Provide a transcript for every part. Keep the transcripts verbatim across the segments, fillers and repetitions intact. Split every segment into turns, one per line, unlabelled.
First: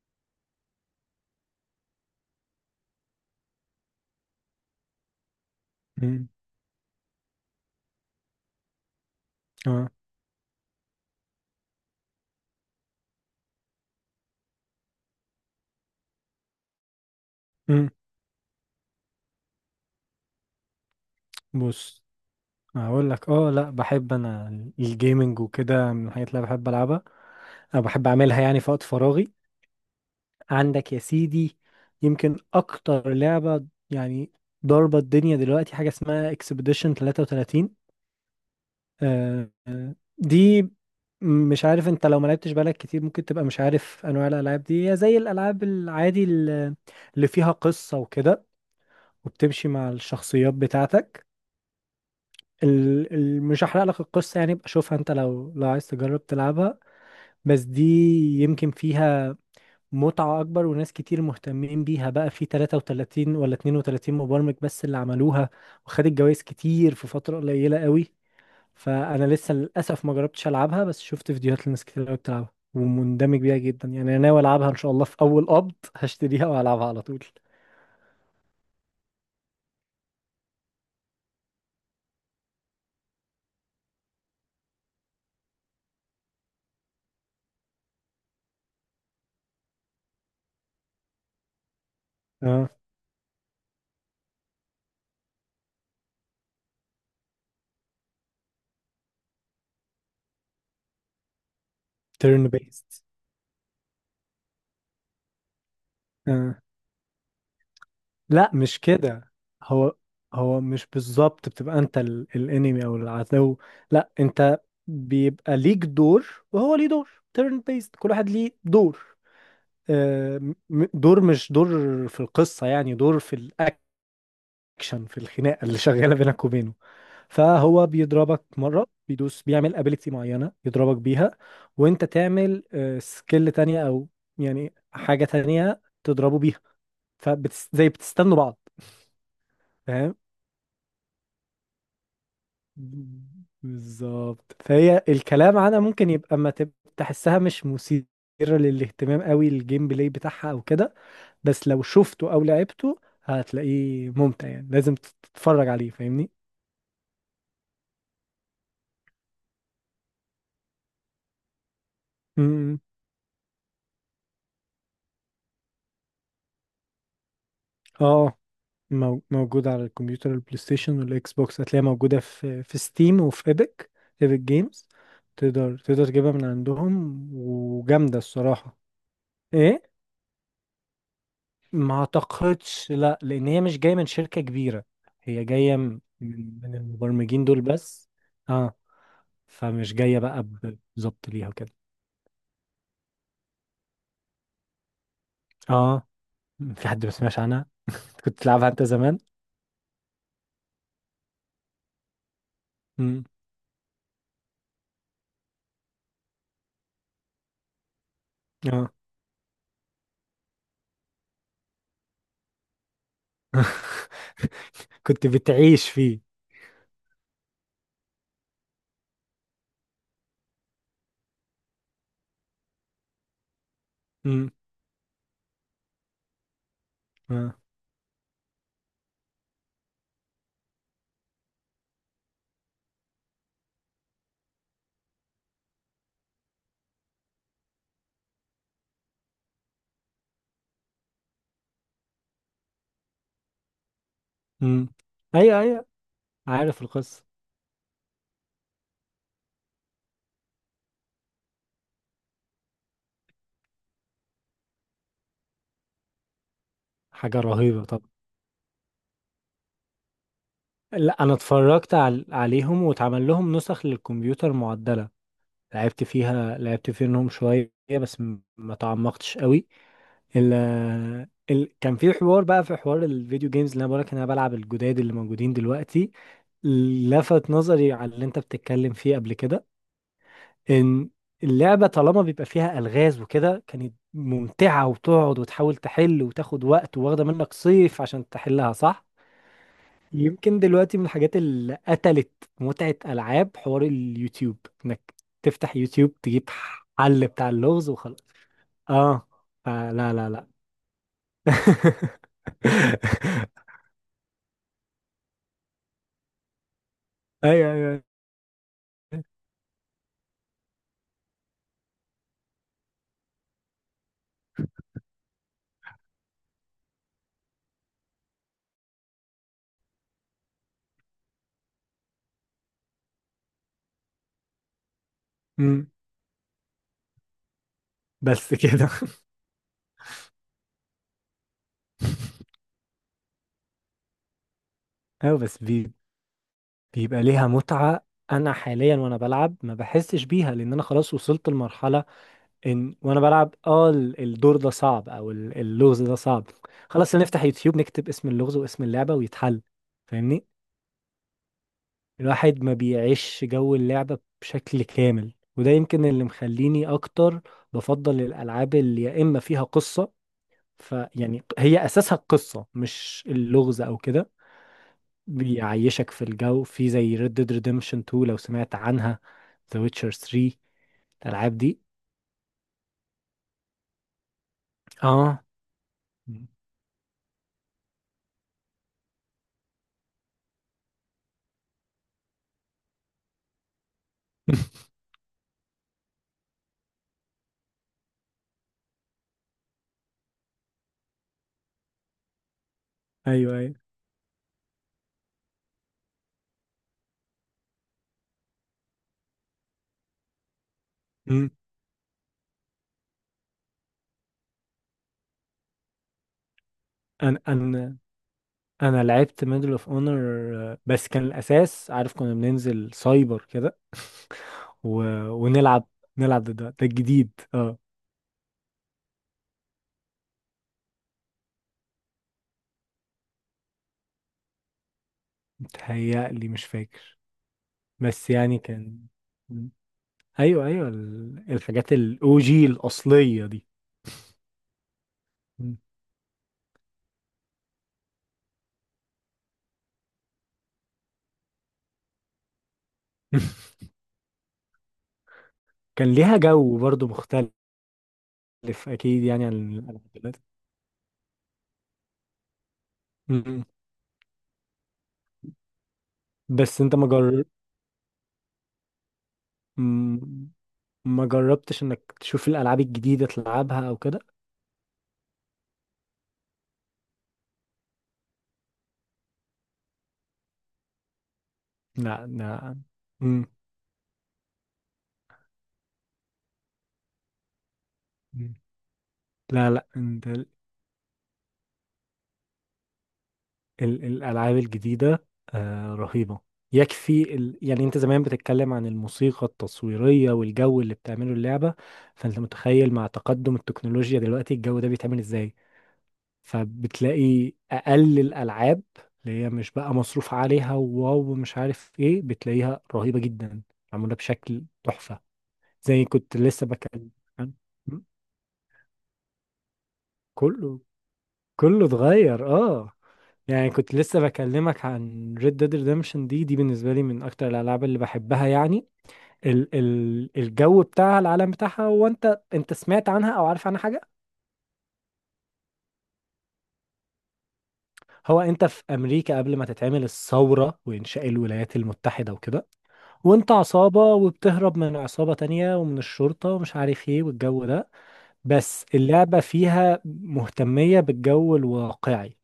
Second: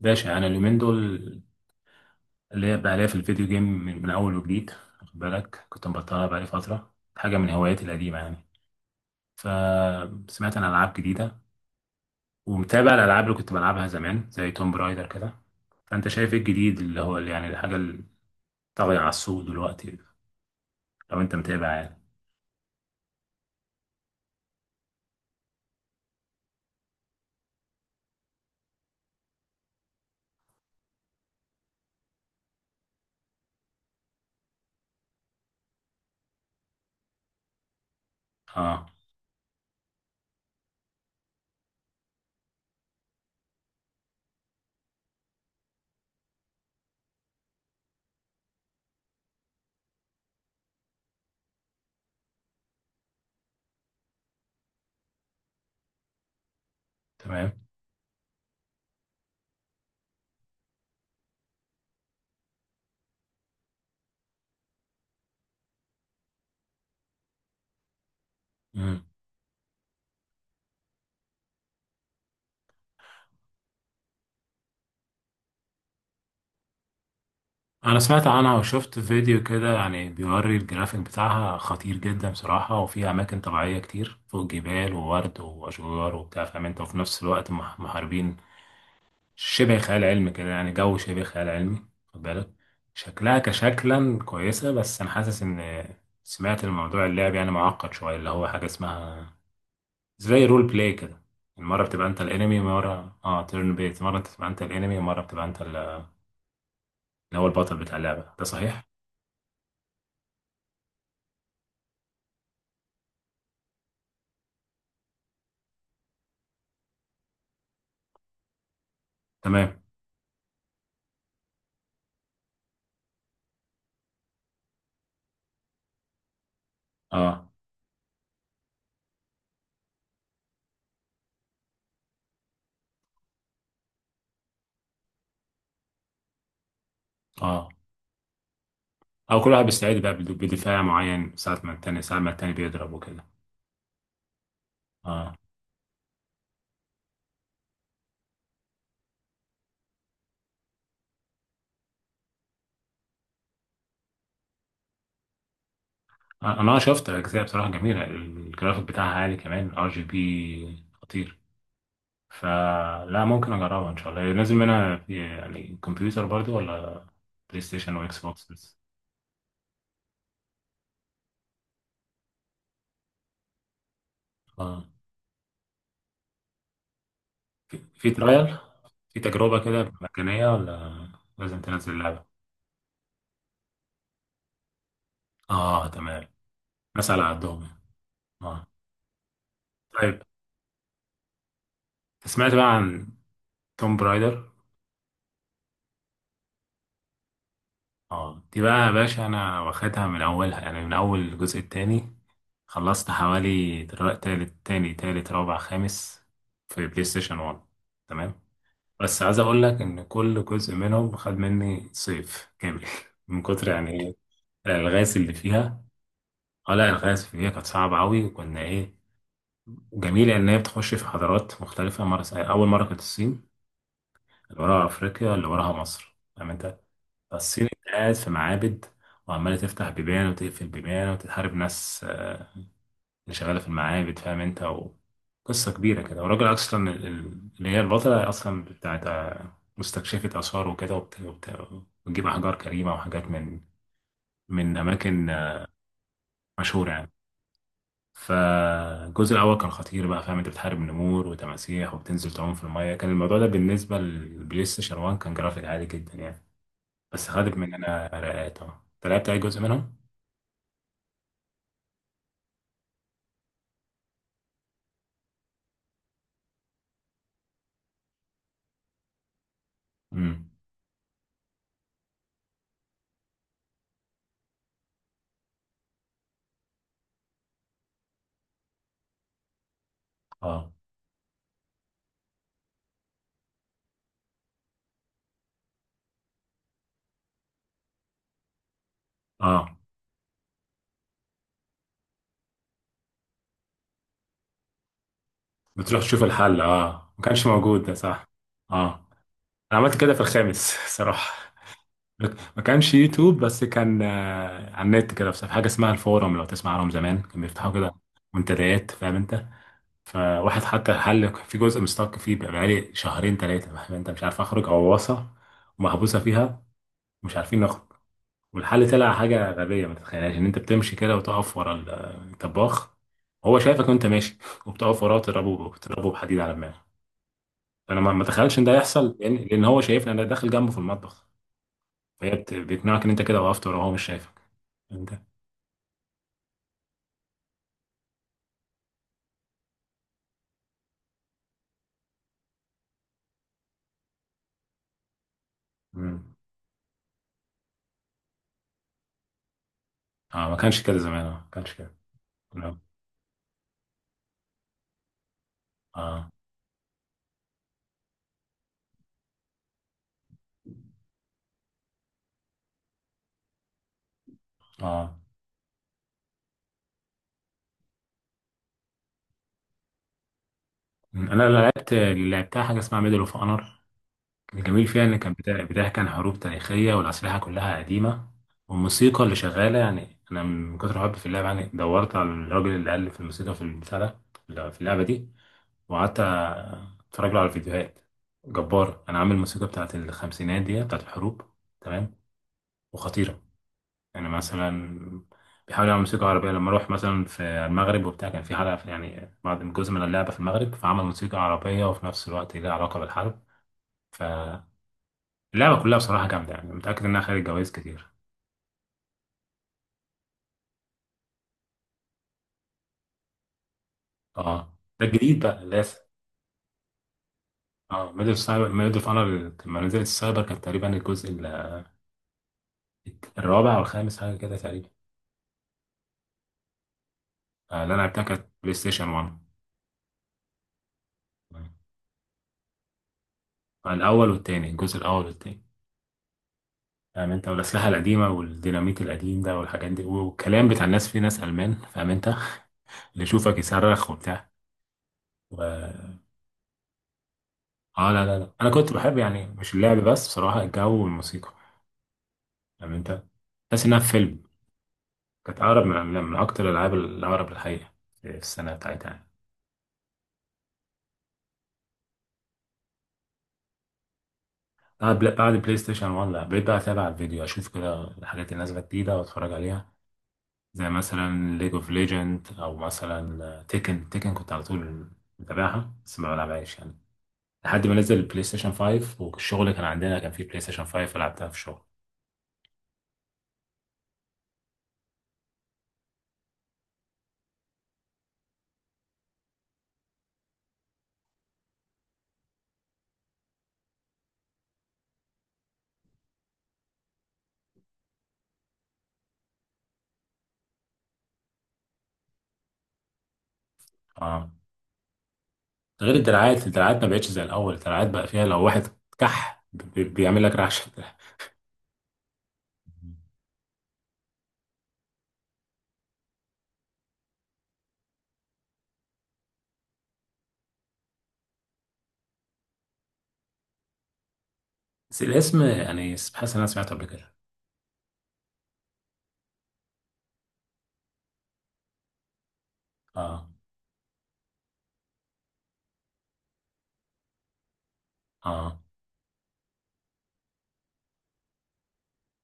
باشا انا اليومين دول اللي هي بقى ليا في الفيديو جيم من, من اول وجديد خد بالك كنت مبطلها
مم.
بقالي فتره حاجه من هواياتي القديمه يعني.
اه
فسمعت عن العاب جديده ومتابع الالعاب اللي كنت بلعبها زمان زي توم برايدر كده. فانت شايف ايه الجديد اللي هو اللي يعني الحاجه
مم.
اللي طاغيه على السوق دلوقتي؟ لو انت متابع يعني.
بص، هقول لك. اه لا، بحب انا الجيمنج وكده، من الحاجات اللي أنا بحب العبها. انا بحب اعملها يعني في وقت فراغي. عندك يا سيدي، يمكن اكتر لعبة يعني ضاربة الدنيا دلوقتي حاجة اسمها اكسبيديشن ثلاثة وثلاثين.
اه،
آه، آه، دي مش عارف انت لو ما لعبتش بالك كتير ممكن تبقى مش عارف انواع الالعاب دي، هي زي الالعاب العادي اللي اللي فيها قصة وكده، وبتمشي مع الشخصيات بتاعتك. ال... ال... مش هحرق لك القصة يعني، بقى شوفها انت لو لو عايز تجرب تلعبها.
تمام.
بس دي يمكن فيها متعة أكبر، وناس كتير مهتمين بيها بقى. في ثلاثة وثلاثين ولا اتنين وثلاثين مبرمج بس اللي عملوها، وخدت جوائز كتير في فترة قليلة قوي. فأنا لسه للأسف ما جربتش ألعبها، بس شفت فيديوهات لناس كتير قوي بتلعبها ومندمج بيها جدا. يعني أنا ناوي ألعبها إن شاء الله، في أول قبض هشتريها وهلعبها على طول.
انا سمعت عنها وشفت فيديو كده يعني بيوري الجرافيك بتاعها خطير جدا بصراحة، وفي اماكن طبيعية كتير فوق جبال وورد واشجار وبتاع فاهم انت، وفي نفس الوقت مح- محاربين. شبه خيال علمي كده يعني، جو شبه خيال علمي خد بالك.
اه،
شكلها كشكلا كويسة بس انا حاسس ان سمعت الموضوع اللعب يعني معقد شوية، اللي هو حاجة اسمها زي رول بلاي كده. مرة بتبقى انت
تيرن
الانمي،
بيست.
مرة اه تيرن بيت، مرة بتبقى انت الانمي، مرة بتبقى انت ال- اللي هو البطل بتاع اللعبة، ده
لا مش
صحيح؟
كده. هو هو مش بالظبط بتبقى انت ال- الانمي او العدو. لا انت بيبقى ليك دور، وهو ليه دور تيرن بيست، كل واحد ليه دور.
تمام.
آه، م- م- دور مش دور في القصة يعني، دور في الاكشن، في الخناقة اللي شغالة بينك وبينه.
اه.
فهو بيضربك مرة، بيدوس بيعمل ابيليتي معينة يضربك بيها، وانت تعمل سكيل تانية، او يعني حاجة تانية تضربه بيها،
اه،
فزي بتستنوا بعض.
او كل واحد بيستعيد بقى
فاهم.
بد- بدفاع معين، ساعة ما التاني ساعة ما التاني بيضرب وكده.
بالظبط. فهي
اه.
الكلام عنها ممكن يبقى ما تب- تحسها مش مثيرة للاهتمام قوي، الجيم بلاي بتاعها او كده. بس لو شفته او لعبته هتلاقيه ممتع يعني، لازم تتفرج عليه فاهمني.
انا آه شفت اجزاء بصراحة جميلة، الجرافيك بتاعها عالي، كمان ار جي بي خطير.
امم.
فلا، ممكن اجربها ان شاء الله. نازل منها في يعني كمبيوتر برضو ولا بلاي ستيشن واكس
اه.
بوكس بس؟
مو- موجود على الكمبيوتر، البلاي ستيشن والاكس بوكس. هتلاقيها موجودة في في ستيم وفي ايبك، ايبك
اه.
جيمز. تقدر تقدر تجيبها من عندهم،
في
وجامدة
ترايل،
الصراحة.
في تجربة
ايه،
كده مجانية، ولا لازم تنزل
ما
اللعبة؟
اعتقدش، لا، لان هي مش جايه من شركه كبيره، هي جايه
اه،
من،
تمام.
من
ناس على
المبرمجين دول
قدهم.
بس.
اه.
اه. فمش جايه
طيب،
بقى ب- بالظبط ليها وكده.
سمعت بقى عن توم برايدر.
اه. في حد ما سمعش عنها. كنت
اه، دي
تلعبها
بقى
انت
يا
زمان.
باشا انا واخدها من اولها، يعني من اول الجزء التاني. خلصت
امم.
حوالي دلوقتي تالت تاني تالت رابع خامس، في بلاي ستيشن واحد. تمام.
اه.
بس عايز اقول لك ان كل جزء منهم خد مني صيف كامل من كتر يعني ايه الالغاز
كنت
اللي فيها.
بتعيش فيه.
اه لا، الالغاز اللي فيها كانت صعبه قوي، وكنا ايه، جميله ان هي بتخش في حضارات مختلفه، مره اول مره كانت الصين،
امم.
اللي وراها افريقيا، اللي وراها مصر، فاهم انت.
اه.
فالصين انت قاعد في معابد، وعمالة تفتح بيبان وتقفل بيبان وتتحارب ناس اللي شغالة في المعابد، فاهم انت. وقصة كبيرة كده، والراجل أصلا ال- ال- اللي هي البطلة أصلا بتاعت مستكشفة آثار وكده، وبت- وبت- وتجيب أحجار كريمة وحاجات من من
امم.
أماكن
ايوه، ايوه، عارف
مشهورة يعني.
القصه.
فالجزء الأول كان خطير بقى فاهم انت، بتحارب نمور وتماسيح وبتنزل تعوم في المية، كان الموضوع ده بالنسبة للبلاي ستيشن واحد كان جرافيك عالي جدا يعني. بس
حاجه
خدت
رهيبه
مننا
طبعا.
رقات. اه، انت لعبت أي جزء منهم؟
لا انا اتفرجت عل... عليهم، واتعمل لهم نسخ للكمبيوتر معدله، لعبت فيها، لعبت فيهم شويه، بس م- ما تعمقتش قوي. ال ال كان في حوار، بقى في حوار الفيديو جيمز، اللي انا بقولك إن انا بلعب الجداد اللي موجودين دلوقتي، لفت نظري على اللي انت بتتكلم فيه قبل كده.
اه.
ان اللعبة طالما بيبقى فيها ألغاز وكده، كانت ممتعة، وتقعد وتحاول تحل، وتاخد وقت، واخدة منك صيف عشان تحلها، صح؟
اه،
يمكن دلوقتي من الحاجات اللي قتلت متعة ألعاب، حوار اليوتيوب، انك تفتح
بتروح
يوتيوب،
تشوف
تجيب
الحل، اه ما
حل
كانش
بتاع
موجود
اللغز
ده،
وخلاص.
صح. اه،
اه.
انا عملت كده
فلا،
في
لا لا.
الخامس صراحة. ما كانش يوتيوب، بس كان آه، على النت كده في حاجة اسمها الفورم، لو تسمع عنهم زمان كانوا بيفتحوا
ايوه،
كده
ايوه.
منتديات، فاهم انت. فواحد حط حل في جزء مستك فيه بقى بقالي شهرين ثلاثة، فاهم انت، مش عارف اخرج غواصة ومحبوسة فيها ومش عارفين نخرج. والحل طلع حاجة غبية ما تتخيلهاش، ان انت بتمشي كده وتقف ورا الطباخ، هو شايفك وانت ماشي، وبتقف وراه تضربه
أمم،
تضربه بحديد على دماغه. فانا ما ما
بس
اتخيلش ان ده
كده.
يحصل، لان لأن هو شايفني انا داخل جنبه في المطبخ. فهي بت- بيقنعك ان انت كده وقفت وراه وهو مش شايفك انت.
ايوه، بس بي... بيبقى ليها متعة. انا حاليا وانا بلعب ما بحسش بيها، لان انا خلاص وصلت لمرحلة ان وانا بلعب، اه، ال- الدور ده صعب، او ال- اللغز ده
امم.
صعب، خلاص نفتح يوتيوب، نكتب اسم اللغز واسم اللعبة ويتحل، فاهمني.
اه، ما كانش كده زمان، اه ما كانش كده.
الواحد ما
لا.
بيعيش جو اللعبة بشكل كامل، وده يمكن اللي
اه.
مخليني اكتر بفضل الالعاب اللي يا اما فيها قصة، فيعني هي اساسها القصه مش اللغز او كده.
اه.
بيعيشك في الجو، في زي Red Dead Redemption تو، لو سمعت عنها، The Witcher ثري،
مم، انا
الالعاب
اللي
دي.
لعبت اللي لعبتها حاجة اسمها ميدل اوف اونر. الجميل فيها إن كان
اه.
بتا- بتحكي عن حروب تاريخية والأسلحة كلها قديمة، والموسيقى اللي شغالة يعني، أنا من كتر حبي في اللعبة يعني دورت على الراجل اللي ألف الموسيقى في البتاع ده في اللعبة دي، وقعدت أتفرج له على الفيديوهات. جبار، أنا عامل الموسيقى بتاعت الخمسينات دي بتاعت الحروب. تمام، وخطيرة
ايوه، ايوه.
يعني. مثلا بيحاول يعمل موسيقى عربية لما أروح مثلا في المغرب وبتاع، كان في حلقة في يعني بعض جزء من اللعبة في المغرب، فعمل موسيقى
مم.
عربية وفي نفس الوقت ليها علاقة بالحرب. ف اللعبة كلها بصراحة جامدة يعني، متأكد إنها
انا
خدت جوايز
انا
كتير.
انا لعبت ميدل اوف اونر، بس كان الاساس عارف كنا بننزل سايبر كده.
اه،
و...
ده الجديد بقى
ونلعب
لسه.
نلعب ضد بعض. ده الجديد، اه.
اه، ميدل اوف سايبر، ميدل اوف اونر لما نزلت السايبر كانت تقريبا الجزء ال- الرابع أو الخامس حاجة كده تقريبا.
متهيألي مش فاكر.
آه، اللي أنا لعبتها
بس
كانت
يعني
بلاي
كان،
ستيشن واحد.
ايوه ايوه، ال-
آه،
الحاجات الاو جي الاصليه دي.
الأول والتاني، الجزء الأول والتاني،
مم.
فاهم أنت، والأسلحة القديمة والديناميت القديم ده والحاجات دي، والكلام بتاع الناس في ناس ألمان، فاهم أنت اللي يشوفك يصرخ وبتاع و...
كان ليها جو برضو مختلف.
اه لا لا لا، أنا كنت بحب
اكيد يعني
يعني
عن
مش اللعب
الألعاب
بس
دلوقتي.
بصراحة، الجو والموسيقى، فاهم أنت.
مم.
تحس إنها في فيلم. كانت أقرب من من من أكتر
بس
الألعاب
انت ما جر...
الأقرب للحقيقة في السنة بتاعتها يعني.
مم. ما جربتش انك تشوف الالعاب الجديده، تلعبها او كده.
بعد بلا- بعد بلاي ستيشن واحد، لا بقيت بقى أتابع الفيديو، أشوف كده الحاجات اللي نازلة جديدة وأتفرج عليها، زي مثلا ليج أوف
لا
ليجند، أو
لا مم.
مثلا تيكن تيكن، كنت على طول متابعها بس ما بلعبهاش يعني. لحد ما نزل البلاي
مم.
ستيشن خمسة،
لا
والشغل كان
لا
عندنا
انت
كان
ال...
فيه بلاي ستيشن خمسة فلعبتها في الشغل.
ال... الالعاب الجديده آه رهيبه، يكفي ال... يعني انت زمان بتتكلم عن الموسيقى التصويريه والجو اللي بتعمله اللعبه، فانت متخيل مع تقدم التكنولوجيا دلوقتي الجو ده بيتعمل ازاي. فبتلاقي اقل الالعاب اللي هي مش بقى مصروف عليها وواو مش عارف ايه بتلاقيها رهيبة جدا، معمولة
اه،
بشكل تحفة. زي
ده غير
كنت لسه
الدراعات، الدراعات ما
بكلم
بقتش زي
عن-
الأول.
م؟
الدراعات بقى فيها لو واحد كح بي- بيعمل لك
كله
رعشة.
كله اتغير، اه. يعني كنت لسه بكلمك عن Red Dead Redemption، دي دي بالنسبة لي من أكتر الألعاب اللي بحبها يعني. ال ال الجو بتاعها، العالم بتاعها، هو أنت أنت سمعت عنها أو عارف عنها حاجة؟
بس الاسم يعني، حاسس إن أنا سمعته قبل كده.
هو أنت في أمريكا قبل ما تتعمل الثورة وإنشاء الولايات المتحدة وكده،
اه.
وانت عصابة، وبتهرب من عصابة تانية ومن الشرطة ومش عارف ايه والجو ده.
اه.
بس اللعبة فيها مهتمية بالجو الواقعي،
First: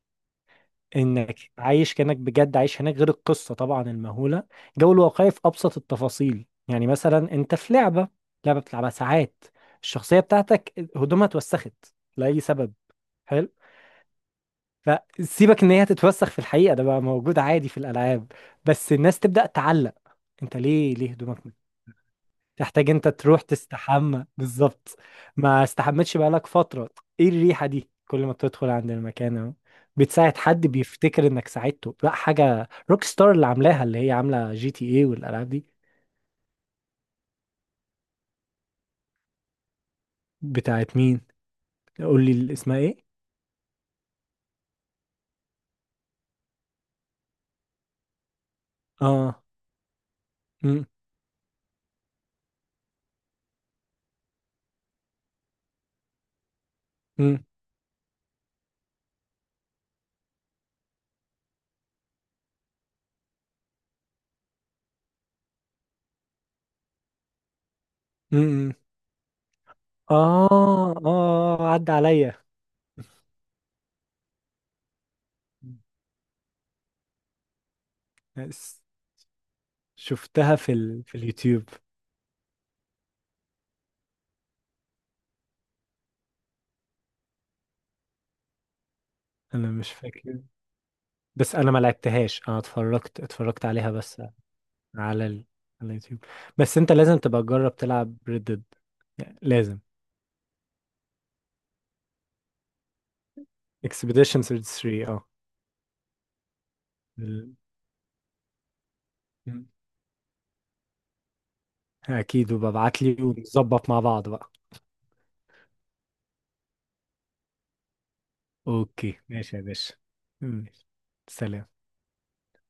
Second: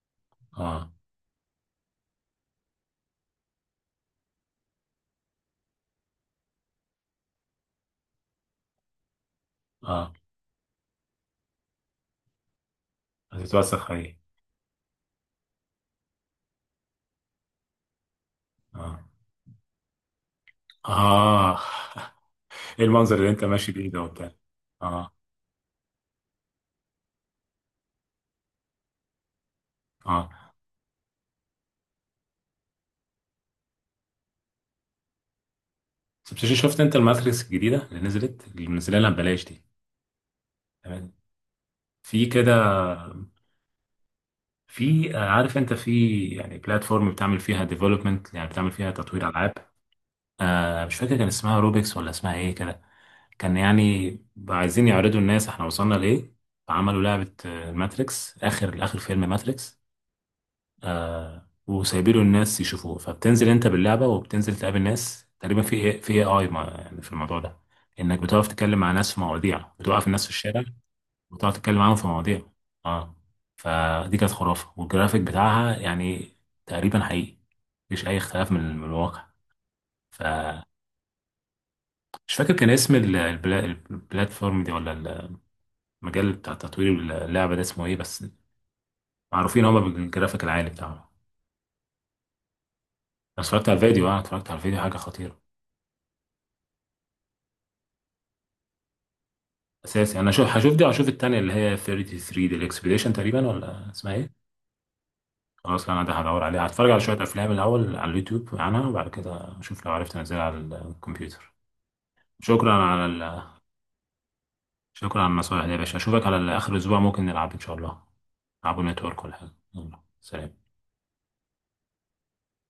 اه.
انك عايش كأنك بجد عايش هناك، غير القصة طبعا المهولة. الجو الواقعي في ابسط التفاصيل، يعني مثلا انت في لعبة، لعبة بتلعبها ساعات،
اه،
الشخصية بتاعتك هدومها اتوسخت لأي سبب، حلو.
هتتوسخ ايه.
فسيبك ان هي تتوسخ في الحقيقة، ده بقى موجود عادي في الألعاب، بس
اه.
الناس تبدأ تعلق، انت ليه ليه هدومك،
اه ايه
تحتاج انت
المنظر اللي
تروح
انت ماشي بيه ده
تستحمى
وبتاع.
بالظبط،
اه.
ما استحمتش بقالك فترة، ايه الريحة دي، كل ما تدخل عند المكان اهو،
اه،
بتساعد حد بيفتكر انك ساعدته. لا، حاجة روك ستار اللي عاملاها، اللي هي عاملة جي تي ايه والالعاب دي.
طب شفت، شفت انت الماتريكس الجديدة اللي نزلت اللي منزلها ببلاش دي؟
بتاعت
تمام.
مين؟
في
قول لي
كده،
اسمها ايه.
في آه، عارف انت في يعني بلاتفورم بتعمل فيها ديفلوبمنت يعني بتعمل فيها تطوير
اه.
العاب. آه
امم.
مش فاكر كان اسمها روبيكس ولا اسمها ايه كده. كان يعني عايزين يعرضوا الناس احنا وصلنا لايه. فعملوا لعبة
امم.
آه، ماتريكس، اخر اخر فيلم ماتريكس. آه، وسايبينه الناس يشوفوه. فبتنزل انت باللعبه وبتنزل تقابل ناس تقريبا في ايه في اي اي يعني في الموضوع ده، انك بتقف
امم.
تتكلم مع ناس في مواضيع، بتوقف الناس في الشارع
اه،
وتقعد
اه،
تتكلم
عدى
معاهم في
عليا.
مواضيع. اه. فدي كانت خرافه، والجرافيك بتاعها يعني تقريبا حقيقي، مفيش اي اختلاف من
بس
من الواقع.
شفتها
فمش
في ال... في اليوتيوب.
فاكر كان اسم ال- البلا- البلاتفورم دي، ولا المجال بتاع تطوير اللعبه ده اسمه ايه بس. معروفين
انا
هما
مش فاكر،
بالجرافيك العالي بتاعهم. انا
بس انا ما لعبتهاش، انا اتفرجت اتفرجت
اتفرجت على
عليها
الفيديو، اه
بس.
اتفرجت على الفيديو حاجه
على
خطيره.
ال... على اليوتيوب. بس انت لازم تبقى تجرب تلعب ريد ديد، يعني لازم.
اساسي انا شو، هشوف دي وهشوف التانية اللي هي تلاتة وتلاتين دي، الاكسبيديشن تقريبا ولا اسمها
اكسبيديشن
ايه.
ثلاثة وثلاثين، اه.
خلاص، لا انا ده هدور عليها، هتفرج على شوية افلام
ال-
الاول على اليوتيوب عنها، وبعد كده
مم.
اشوف لو عرفت انزلها على الكمبيوتر.
اكيد،
شكرا
وببعت
على
لي
ال...
ونظبط مع بعض بقى.
شكرا على النصائح دي يا باشا. اشوفك على اخر الاسبوع، ممكن نلعب ان شاء الله، نلعبوا
اوكي
نتورك ولا حاجة.
ماشي يا باشا.
يلا، سلام.
مم. سلام.